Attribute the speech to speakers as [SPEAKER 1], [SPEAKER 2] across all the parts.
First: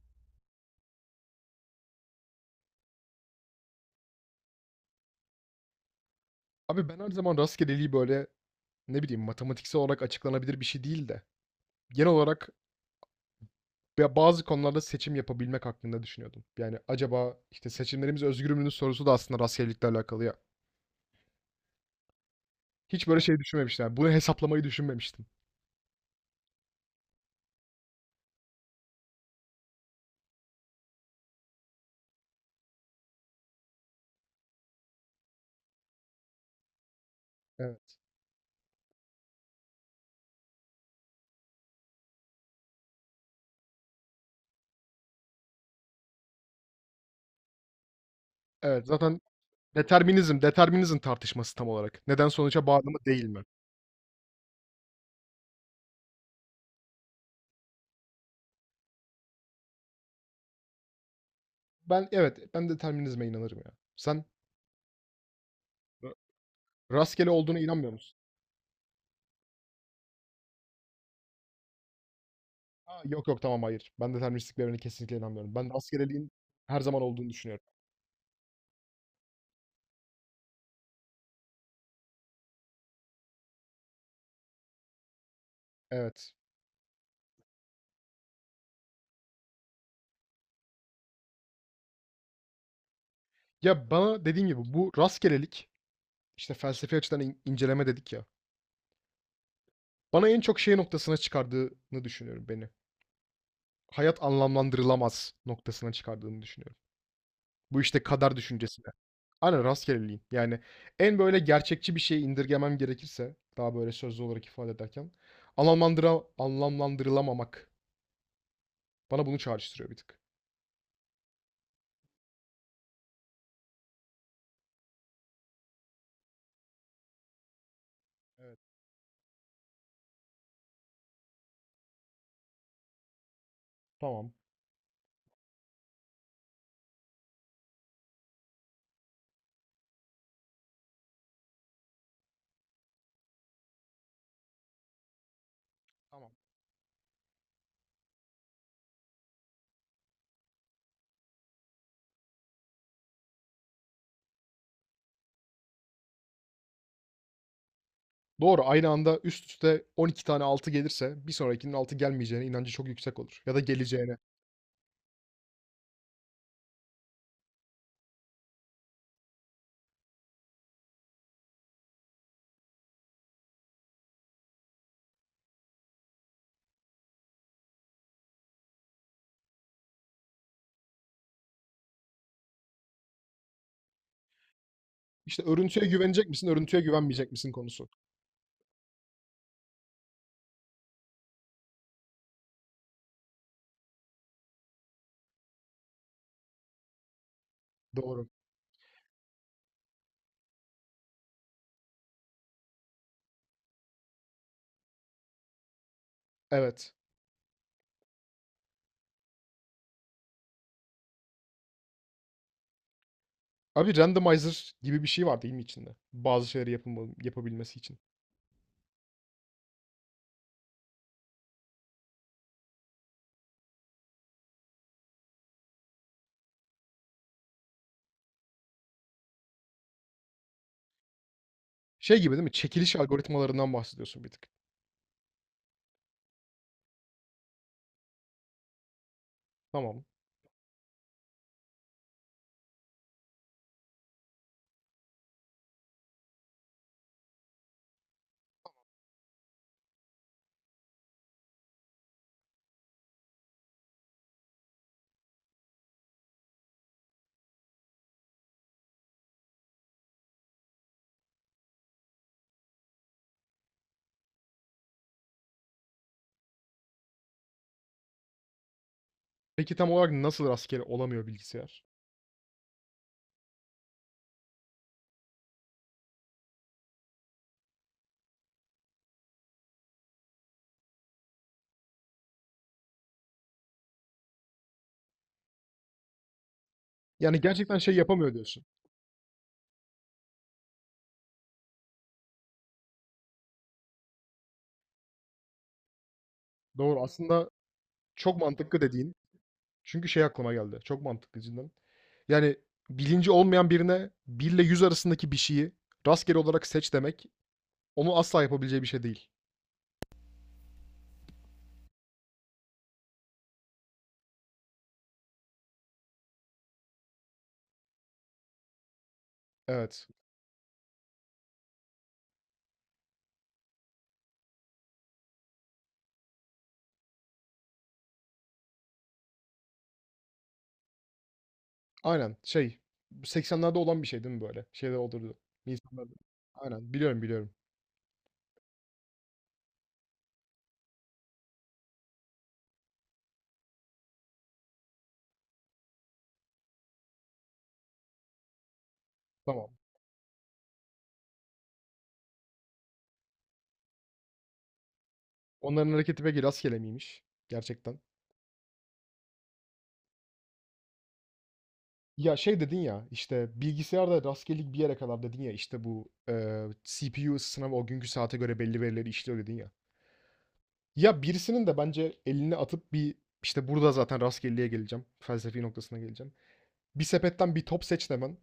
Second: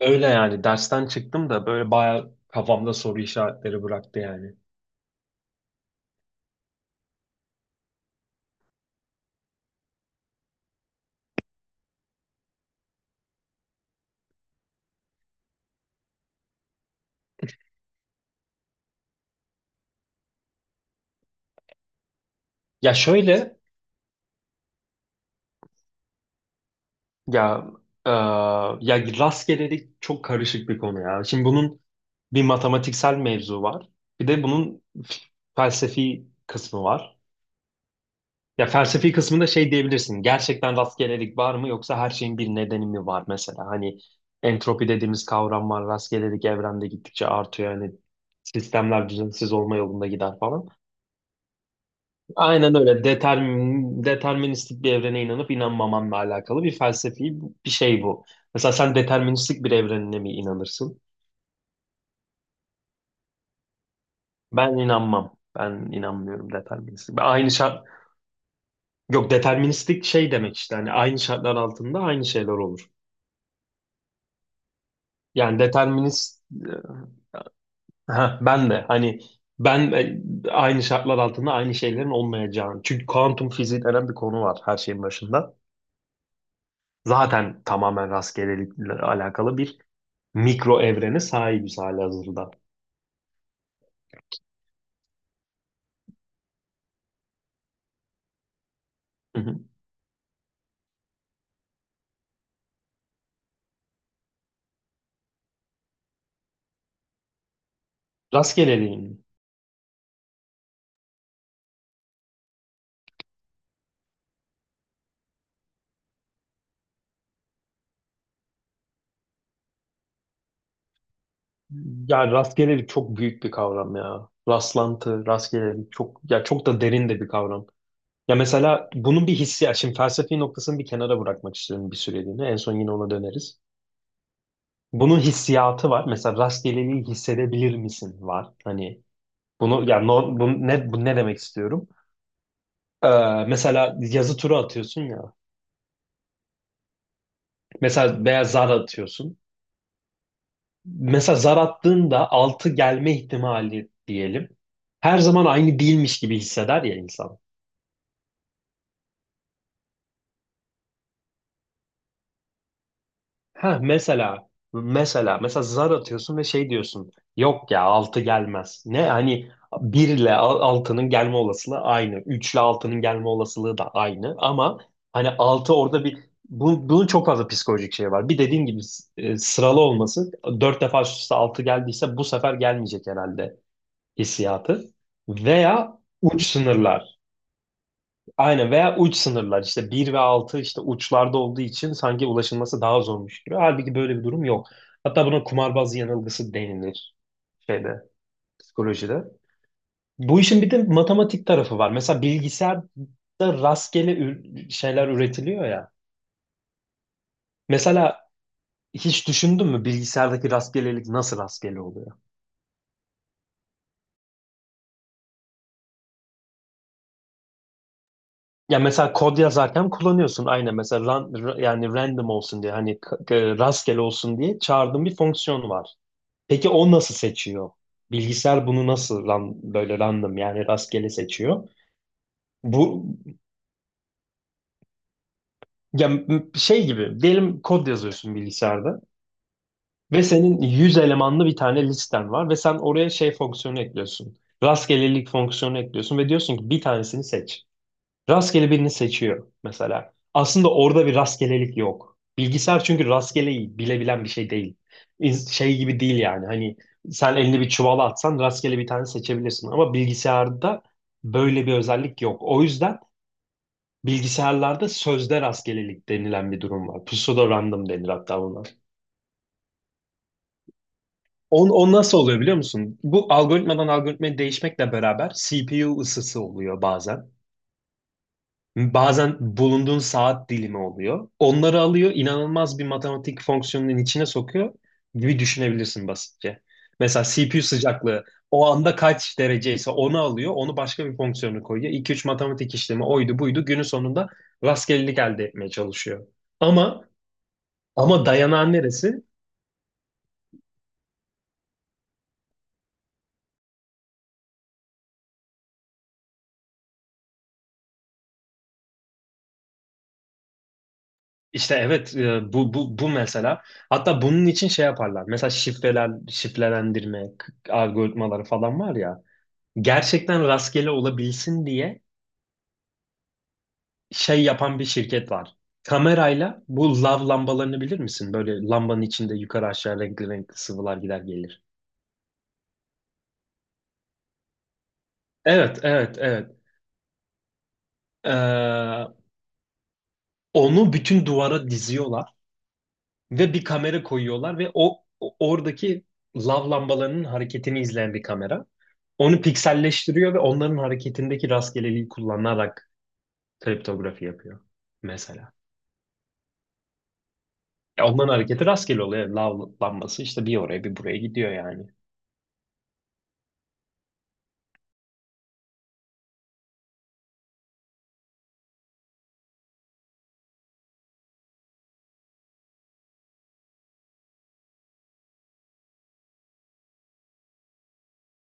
[SPEAKER 1] Öyle yani dersten çıktım da böyle bayağı kafamda soru işaretleri bıraktı yani.
[SPEAKER 2] Abi ben her zaman rastgeleliği böyle ne bileyim matematiksel olarak açıklanabilir bir şey değil de genel olarak ya bazı konularda seçim yapabilmek hakkında düşünüyordum. Yani acaba işte seçimlerimiz özgür müdür sorusu da aslında rastgelelikle alakalı ya.
[SPEAKER 1] Ya
[SPEAKER 2] Hiç böyle şey
[SPEAKER 1] şöyle
[SPEAKER 2] düşünmemiştim, yani bunu hesaplamayı düşünmemiştim.
[SPEAKER 1] ya e, ya rastgelelik çok karışık bir konu ya. Şimdi bunun bir matematiksel mevzu var. Bir de bunun felsefi kısmı var.
[SPEAKER 2] Evet.
[SPEAKER 1] Ya felsefi kısmında şey diyebilirsin. Gerçekten rastgelelik var mı yoksa her şeyin bir nedeni mi var mesela? Hani entropi dediğimiz kavram var. Rastgelelik evrende gittikçe artıyor. Yani
[SPEAKER 2] Evet
[SPEAKER 1] sistemler
[SPEAKER 2] zaten
[SPEAKER 1] düzensiz olma yolunda gider
[SPEAKER 2] Determinizm,
[SPEAKER 1] falan.
[SPEAKER 2] determinizm tartışması tam olarak. Neden sonuca
[SPEAKER 1] Aynen
[SPEAKER 2] bağlı mı
[SPEAKER 1] öyle.
[SPEAKER 2] değil mi?
[SPEAKER 1] Deterministik bir evrene inanıp inanmamanla alakalı bir felsefi bir şey bu. Mesela sen deterministik bir evrenine mi inanırsın?
[SPEAKER 2] Ben evet, ben determinizme inanırım ya. Sen
[SPEAKER 1] Ben inanmam. Ben
[SPEAKER 2] ra-
[SPEAKER 1] inanmıyorum deterministik. Ben
[SPEAKER 2] rastgele
[SPEAKER 1] aynı
[SPEAKER 2] olduğuna
[SPEAKER 1] şart...
[SPEAKER 2] inanmıyor musun?
[SPEAKER 1] Yok deterministik şey demek işte. Hani aynı şartlar altında aynı şeyler olur.
[SPEAKER 2] Ha, yok yok tamam hayır. Ben deterministliklerine kesinlikle inanmıyorum.
[SPEAKER 1] Yani
[SPEAKER 2] Ben rastgeleliğin
[SPEAKER 1] determinist...
[SPEAKER 2] her zaman olduğunu düşünüyorum.
[SPEAKER 1] Ha, ben de hani ben aynı şartlar altında aynı şeylerin olmayacağını. Çünkü kuantum fiziği denen bir konu var her şeyin başında.
[SPEAKER 2] Evet.
[SPEAKER 1] Zaten tamamen rastgelelikle alakalı bir mikro evrene sahibiz halihazırda.
[SPEAKER 2] Ya bana dediğin gibi bu rastgelelik işte felsefi açıdan inceleme dedik ya.
[SPEAKER 1] Hı hı.
[SPEAKER 2] Bana en çok şey noktasına çıkardığını düşünüyorum beni. Hayat anlamlandırılamaz noktasına çıkardığını düşünüyorum. Bu işte kader düşüncesi.
[SPEAKER 1] Rastgeleliğin mi?
[SPEAKER 2] Aynen rastgeleliğin. Yani en böyle gerçekçi bir şeye indirgemem gerekirse daha böyle sözlü olarak ifade ederken anlamlandırılamamak bana bunu çağrıştırıyor bir tık.
[SPEAKER 1] Ya rastgelelik çok büyük bir kavram ya. Rastlantı, rastgelelik çok ya çok da derin de bir kavram. Ya
[SPEAKER 2] Evet.
[SPEAKER 1] mesela bunun bir hissiyatı, şimdi felsefi noktasını bir kenara bırakmak istiyorum bir süreliğine. En son yine ona döneriz.
[SPEAKER 2] Tamam.
[SPEAKER 1] Bunun hissiyatı var. Mesela rastgeleliği hissedebilir misin var. Hani bunu bu ne demek istiyorum? Mesela yazı turu atıyorsun ya.
[SPEAKER 2] Tamam.
[SPEAKER 1] Mesela veya zar atıyorsun. Mesela zar attığında 6 gelme ihtimali diyelim. Her zaman aynı değilmiş gibi hisseder ya insan.
[SPEAKER 2] Doğru, aynı anda üst üste 12 tane 6 gelirse bir sonrakinin 6 gelmeyeceğine inancı çok yüksek olur. Ya da
[SPEAKER 1] Ha,
[SPEAKER 2] geleceğine.
[SPEAKER 1] mesela zar atıyorsun ve şey diyorsun. Yok ya 6 gelmez. Ne hani 1 ile 6'nın gelme olasılığı aynı. 3 ile 6'nın gelme olasılığı da aynı ama hani 6 orada bir bunun çok fazla psikolojik şey var. Bir dediğin gibi sıralı olması, 4 defa üst üste 6 geldiyse bu sefer gelmeyecek herhalde hissiyatı.
[SPEAKER 2] İşte örüntüye
[SPEAKER 1] Veya
[SPEAKER 2] güvenecek
[SPEAKER 1] uç
[SPEAKER 2] misin, örüntüye
[SPEAKER 1] sınırlar.
[SPEAKER 2] güvenmeyecek misin konusu.
[SPEAKER 1] Aynen, veya uç sınırlar işte bir ve 6 işte uçlarda olduğu için sanki ulaşılması daha zormuş gibi. Halbuki böyle bir durum yok. Hatta buna kumarbaz yanılgısı denilir, şeyde,
[SPEAKER 2] Doğru.
[SPEAKER 1] psikolojide. Bu işin bir de matematik tarafı var. Mesela bilgisayarda rastgele şeyler üretiliyor ya.
[SPEAKER 2] Evet.
[SPEAKER 1] Mesela hiç düşündün mü bilgisayardaki rastgelelik nasıl rastgele oluyor?
[SPEAKER 2] Abi randomizer gibi bir şey var değil mi içinde? Bazı şeyleri yapabilmesi için.
[SPEAKER 1] Ya mesela kod yazarken kullanıyorsun, aynen, mesela yani random olsun diye, hani rastgele olsun diye çağırdığın bir fonksiyon var. Peki o nasıl seçiyor? Bilgisayar bunu nasıl böyle random, yani rastgele seçiyor?
[SPEAKER 2] Şey gibi değil mi? Çekiliş
[SPEAKER 1] Bu,
[SPEAKER 2] algoritmalarından bahsediyorsun bir tık.
[SPEAKER 1] ya şey gibi diyelim, kod yazıyorsun bilgisayarda
[SPEAKER 2] Tamam.
[SPEAKER 1] ve senin 100 elemanlı bir tane listen var ve sen oraya şey fonksiyonu ekliyorsun. Rastgelelik fonksiyonu ekliyorsun ve diyorsun ki bir tanesini seç. Rastgele birini seçiyor mesela. Aslında orada bir rastgelelik yok. Bilgisayar çünkü rastgeleyi bilebilen bir şey değil. Şey gibi değil yani. Hani sen elini bir çuvala atsan rastgele bir tane seçebilirsin. Ama bilgisayarda böyle bir özellik yok. O yüzden bilgisayarlarda sözde rastgelelik denilen bir durum var. Pseudo random denir hatta buna.
[SPEAKER 2] Peki tam olarak nasıl rastgele olamıyor
[SPEAKER 1] On,
[SPEAKER 2] bilgisayar?
[SPEAKER 1] o nasıl oluyor biliyor musun? Bu algoritmadan algoritmaya değişmekle beraber CPU ısısı oluyor bazen. Bazen bulunduğun saat dilimi oluyor. Onları alıyor, inanılmaz bir matematik fonksiyonunun içine sokuyor gibi düşünebilirsin basitçe. Mesela
[SPEAKER 2] Yani
[SPEAKER 1] CPU
[SPEAKER 2] gerçekten şey
[SPEAKER 1] sıcaklığı
[SPEAKER 2] yapamıyor diyorsun.
[SPEAKER 1] o anda kaç dereceyse onu alıyor, onu başka bir fonksiyonu koyuyor. İki üç matematik işlemi, oydu buydu, günün sonunda rastgelelik elde etmeye çalışıyor.
[SPEAKER 2] Doğru.
[SPEAKER 1] Ama,
[SPEAKER 2] Aslında çok
[SPEAKER 1] dayanan
[SPEAKER 2] mantıklı dediğin.
[SPEAKER 1] neresi?
[SPEAKER 2] Çünkü şey aklıma geldi. Çok mantıklı cidden. Yani bilinci olmayan birine 1 ile 100 arasındaki bir şeyi rastgele olarak seç demek onu asla yapabileceği bir şey değil.
[SPEAKER 1] İşte evet, bu mesela. Hatta bunun için şey yaparlar. Mesela şifreler, şifrelendirme algoritmaları falan var ya.
[SPEAKER 2] Evet.
[SPEAKER 1] Gerçekten rastgele olabilsin diye şey yapan bir şirket var. Kamerayla bu lav lambalarını bilir misin? Böyle lambanın içinde yukarı aşağı renkli renkli sıvılar gider gelir.
[SPEAKER 2] Aynen. Şey, bu 80'lerde olan bir şey değil mi böyle? Şeyde olurdu.
[SPEAKER 1] Evet,
[SPEAKER 2] İnsanlarda.
[SPEAKER 1] evet, evet.
[SPEAKER 2] Aynen. Biliyorum, biliyorum.
[SPEAKER 1] Ee, Onu bütün duvara diziyorlar ve bir kamera koyuyorlar ve oradaki lav lambalarının hareketini izleyen bir kamera. Onu
[SPEAKER 2] Tamam.
[SPEAKER 1] pikselleştiriyor ve onların hareketindeki rastgeleliği kullanarak kriptografi yapıyor mesela.
[SPEAKER 2] Onların hareketi peki rastgele miymiş? Gerçekten.
[SPEAKER 1] Ya ondan hareketi rastgele oluyor. Lavlanması işte bir oraya bir buraya gidiyor yani.
[SPEAKER 2] Ya şey dedin ya, işte bilgisayarda rastgelelik bir yere kadar dedin ya, işte bu CPU ısısına ve o günkü saate göre belli verileri işliyor dedin ya. Ya birisinin de bence elini atıp bir, işte, burada zaten rastgeleye geleceğim, felsefi noktasına geleceğim. Bir sepetten bir top seç demen.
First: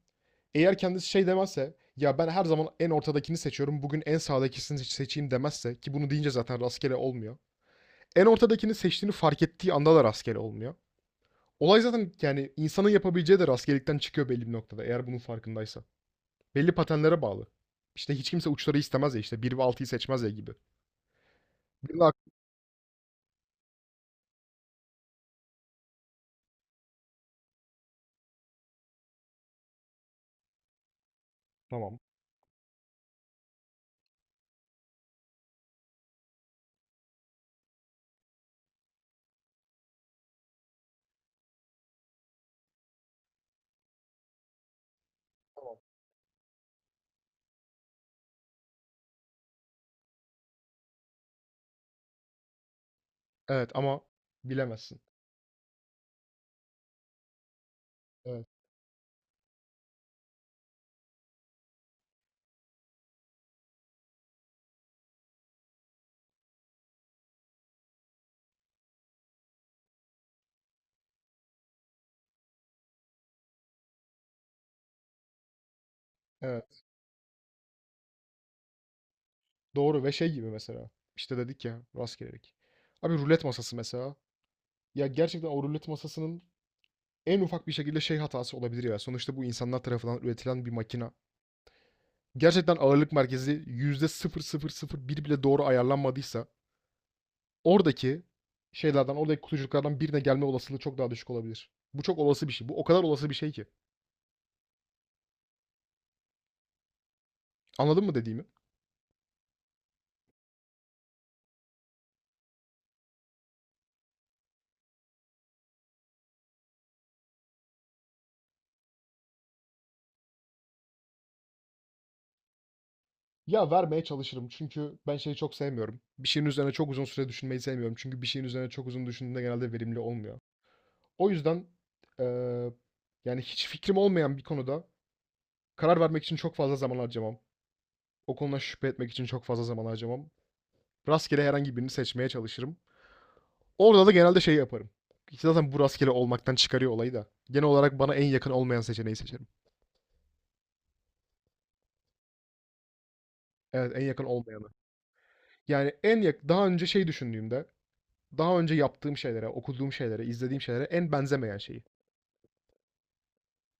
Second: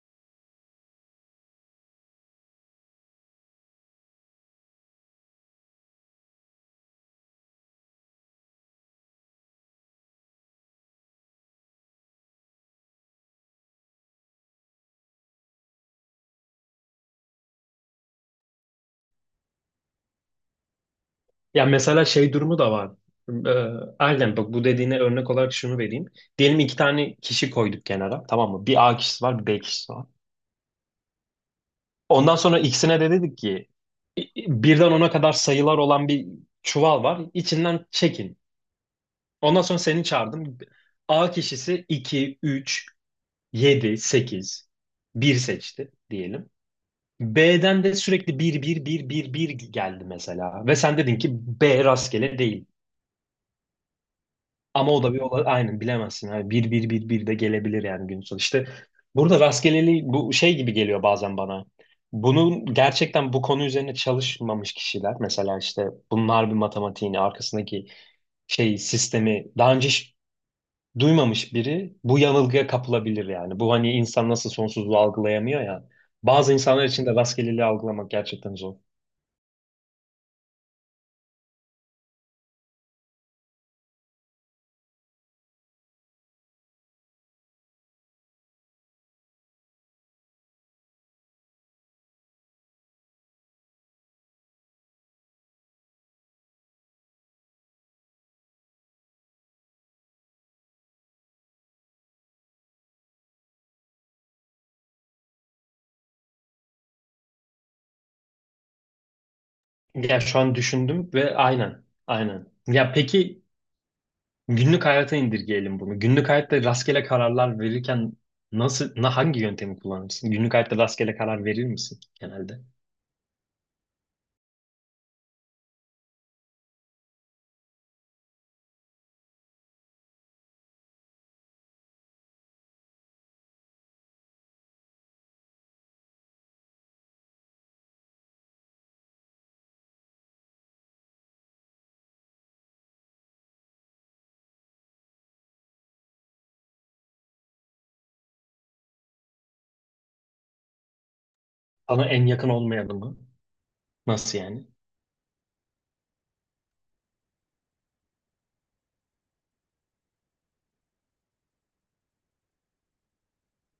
[SPEAKER 2] Eğer kendisi şey demezse, "Ya, ben her zaman en ortadakini seçiyorum, bugün en sağdakisini seçeyim." demezse ki bunu deyince zaten rastgele olmuyor. En ortadakini seçtiğini fark ettiği anda da rastgele olmuyor. Olay zaten, yani, insanın yapabileceği de rastgelelikten çıkıyor belli bir noktada eğer bunun farkındaysa. Belli patenlere bağlı. İşte, hiç kimse uçları istemez ya, işte, bir ve altıyı seçmez ya gibi.
[SPEAKER 1] Ya
[SPEAKER 2] Bir de
[SPEAKER 1] mesela
[SPEAKER 2] ak-
[SPEAKER 1] şey durumu da var. Ee, aynen, bak, bu dediğine örnek olarak şunu vereyim. Diyelim iki tane kişi koyduk kenara, tamam mı? Bir A kişisi var, bir B kişisi var.
[SPEAKER 2] Tamam.
[SPEAKER 1] Ondan sonra ikisine de dedik ki i- birden ona kadar sayılar olan bir çuval var. İçinden çekin. Ondan sonra seni çağırdım. A kişisi iki, üç, yedi, sekiz, bir seçti diyelim. B'den de sürekli bir bir bir bir bir geldi mesela. Ve sen dedin ki B rastgele değil.
[SPEAKER 2] Evet ama
[SPEAKER 1] Ama
[SPEAKER 2] bilemezsin.
[SPEAKER 1] o da aynen, bilemezsin. Yani bir bir bir bir de gelebilir yani, gün sonu.
[SPEAKER 2] Evet,
[SPEAKER 1] İşte burada rastgeleliği bu şey gibi geliyor bazen bana. Bunun gerçekten, bu konu üzerine çalışmamış kişiler mesela, işte bunlar, bir matematiğini arkasındaki şey sistemi daha önce hiç duymamış biri bu yanılgıya kapılabilir yani. Bu hani insan nasıl sonsuzluğu algılayamıyor ya. Bazı
[SPEAKER 2] evet.
[SPEAKER 1] insanlar için de rastgeleliği algılamak gerçekten zor.
[SPEAKER 2] Doğru ve şey gibi mesela. İşte dedik ya rastgelelik. Abi rulet masası mesela. Ya gerçekten o rulet masasının en ufak bir şekilde şey hatası olabilir ya. Sonuçta bu insanlar tarafından üretilen bir makina. Gerçekten ağırlık merkezi yüzde sıfır sıfır sıfır bir bile doğru ayarlanmadıysa oradaki şeylerden, oradaki kutucuklardan birine gelme olasılığı çok daha düşük olabilir. Bu çok olası bir şey. Bu o kadar olası bir şey ki. Anladın mı dediğimi?
[SPEAKER 1] Ya şu an düşündüm ve aynen, aynen. Ya peki, günlük hayata indirgeyelim bunu. Günlük hayatta rastgele kararlar verirken nasıl, hangi yöntemi kullanırsın? Günlük hayatta rastgele karar verir misin genelde?
[SPEAKER 2] Ya vermeye çalışırım çünkü ben şeyi çok sevmiyorum. Bir şeyin üzerine çok uzun süre düşünmeyi sevmiyorum. Çünkü bir şeyin üzerine çok uzun düşündüğünde genelde verimli olmuyor. O yüzden eee, yani hiç fikrim olmayan bir konuda karar vermek için çok fazla zaman harcamam. O konuda şüphe etmek için çok fazla zaman harcamam. Rastgele herhangi birini seçmeye çalışırım. Orada da genelde şey yaparım. İşte zaten bu rastgele olmaktan çıkarıyor olayı da. Genel olarak bana en yakın olmayan seçeneği seçerim.
[SPEAKER 1] Sana en yakın olmayanı mı?
[SPEAKER 2] Evet, en yakın
[SPEAKER 1] Nasıl
[SPEAKER 2] olmayanı.
[SPEAKER 1] yani?
[SPEAKER 2] Yani en yak daha önce şey düşündüğümde daha önce yaptığım şeylere, okuduğum şeylere, izlediğim şeylere en benzemeyen şeyi.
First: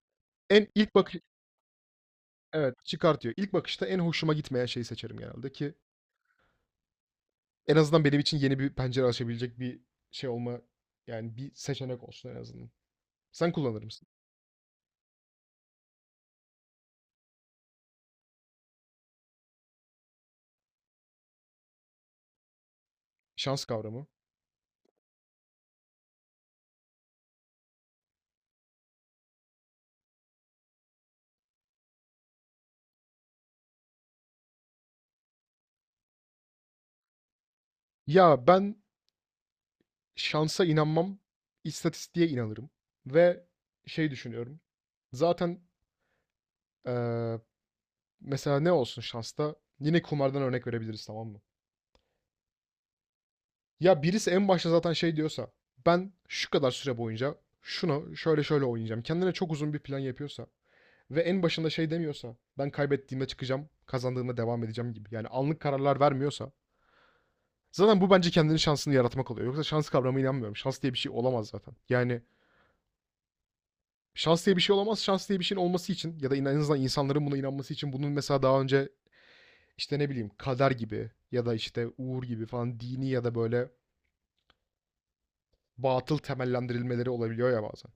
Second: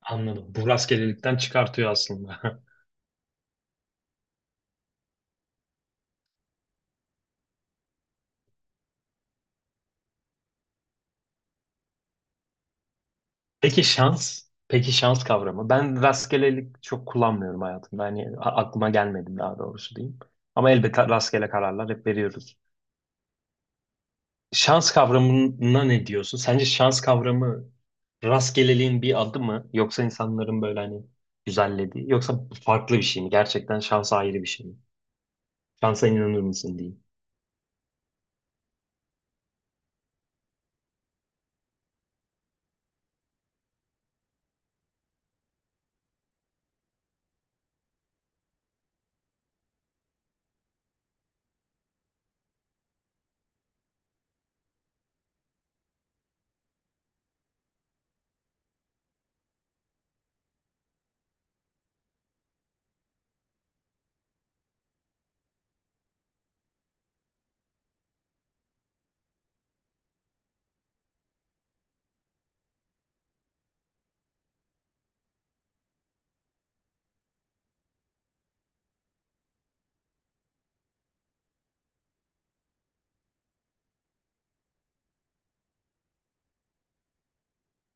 [SPEAKER 1] Anladım.
[SPEAKER 2] En
[SPEAKER 1] Bu
[SPEAKER 2] ilk bakış,
[SPEAKER 1] rastgelelikten çıkartıyor aslında.
[SPEAKER 2] evet, çıkartıyor. İlk bakışta en hoşuma gitmeyen şeyi seçerim genelde ki en azından benim için yeni bir pencere açabilecek bir şey olma yani bir seçenek olsun en azından. Sen kullanır
[SPEAKER 1] Peki
[SPEAKER 2] mısın?
[SPEAKER 1] şans? Peki şans kavramı. Ben rastgelelik çok kullanmıyorum hayatımda. Hani aklıma gelmedi daha doğrusu diyeyim. Ama elbette rastgele kararlar hep veriyoruz.
[SPEAKER 2] Şans kavramı.
[SPEAKER 1] Şans kavramına ne diyorsun? Sence şans kavramı rastgeleliğin bir adı mı? Yoksa insanların böyle hani güzellediği? Yoksa farklı bir şey mi? Gerçekten şansa ayrı bir şey mi? Şansa inanır mısın diyeyim.
[SPEAKER 2] Ya ben şansa inanmam, istatistiğe inanırım ve şey düşünüyorum. Zaten eee, mesela ne olsun şansta? Yine kumardan örnek verebiliriz, tamam mı? Ya birisi en başta zaten şey diyorsa ben şu kadar süre boyunca şunu şöyle şöyle oynayacağım. Kendine çok uzun bir plan yapıyorsa ve en başında şey demiyorsa ben kaybettiğimde çıkacağım, kazandığımda devam edeceğim gibi. Yani anlık kararlar vermiyorsa zaten bu bence kendinin şansını yaratmak oluyor. Yoksa şans kavramına inanmıyorum. Şans diye bir şey olamaz zaten. Yani şans diye bir şey olamaz. Şans diye bir şeyin olması için ya da en azından insanların buna inanması için bunun mesela daha önce işte ne bileyim kader gibi ya da işte uğur gibi falan dini ya da böyle batıl temellendirilmeleri olabiliyor ya bazen.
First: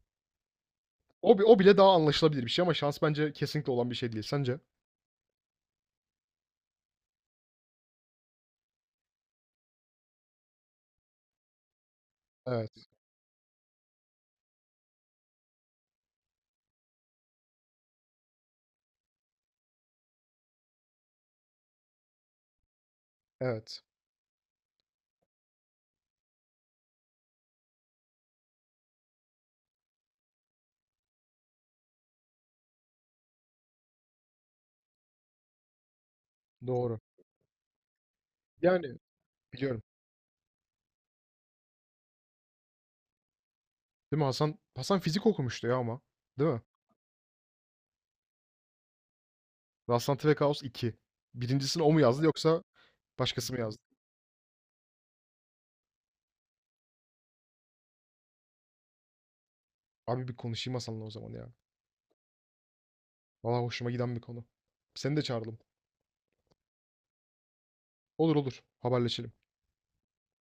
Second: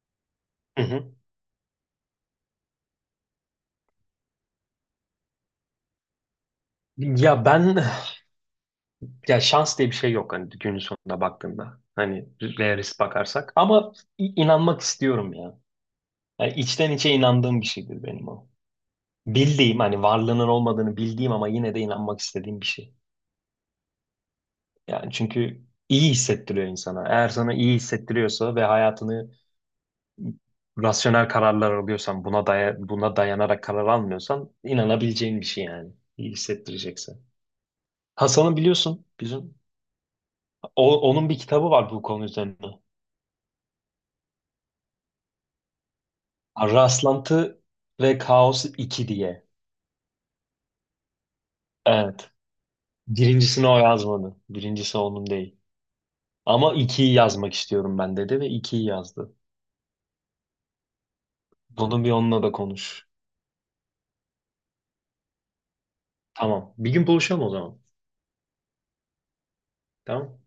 [SPEAKER 1] Hı hı.
[SPEAKER 2] O bile daha anlaşılabilir bir şey ama şans bence kesinlikle olan bir şey değil. Sence?
[SPEAKER 1] Ya ben, ya şans diye bir şey yok hani, günün sonunda baktığında. Hani
[SPEAKER 2] Evet,
[SPEAKER 1] realist bakarsak. Ama inanmak istiyorum ya. Yani içten içe inandığım bir şeydir benim o. Bildiğim, hani varlığının olmadığını bildiğim ama yine de inanmak istediğim bir şey.
[SPEAKER 2] evet.
[SPEAKER 1] Yani çünkü iyi hissettiriyor insana. Eğer sana iyi hissettiriyorsa ve hayatını rasyonel kararlar alıyorsan, buna dayanarak karar almıyorsan, inanabileceğin bir şey yani. İyi
[SPEAKER 2] Doğru.
[SPEAKER 1] hissettirecekse. Hasan'ı
[SPEAKER 2] Yani
[SPEAKER 1] biliyorsun bizim.
[SPEAKER 2] biliyorum.
[SPEAKER 1] Onun bir kitabı var bu konu üzerine.
[SPEAKER 2] Değil mi Hasan? Hasan fizik okumuştu ya ama. Değil mi?
[SPEAKER 1] Rastlantı ve Kaos 2 diye.
[SPEAKER 2] Rastlantı ve Kaos 2. Birincisini o mu yazdı
[SPEAKER 1] Evet.
[SPEAKER 2] yoksa başkası mı
[SPEAKER 1] Birincisini o
[SPEAKER 2] yazdı?
[SPEAKER 1] yazmadı. Birincisi onun değil. Ama ikiyi yazmak istiyorum ben dedi ve ikiyi yazdı.
[SPEAKER 2] Abi bir konuşayım Hasan'la o zaman ya.
[SPEAKER 1] Bunu bir onunla da konuş.
[SPEAKER 2] Valla hoşuma giden bir konu. Seni de çağıralım.
[SPEAKER 1] Tamam. Bir gün buluşalım o zaman.
[SPEAKER 2] Olur olur. Haberleşelim.
[SPEAKER 1] Tamam.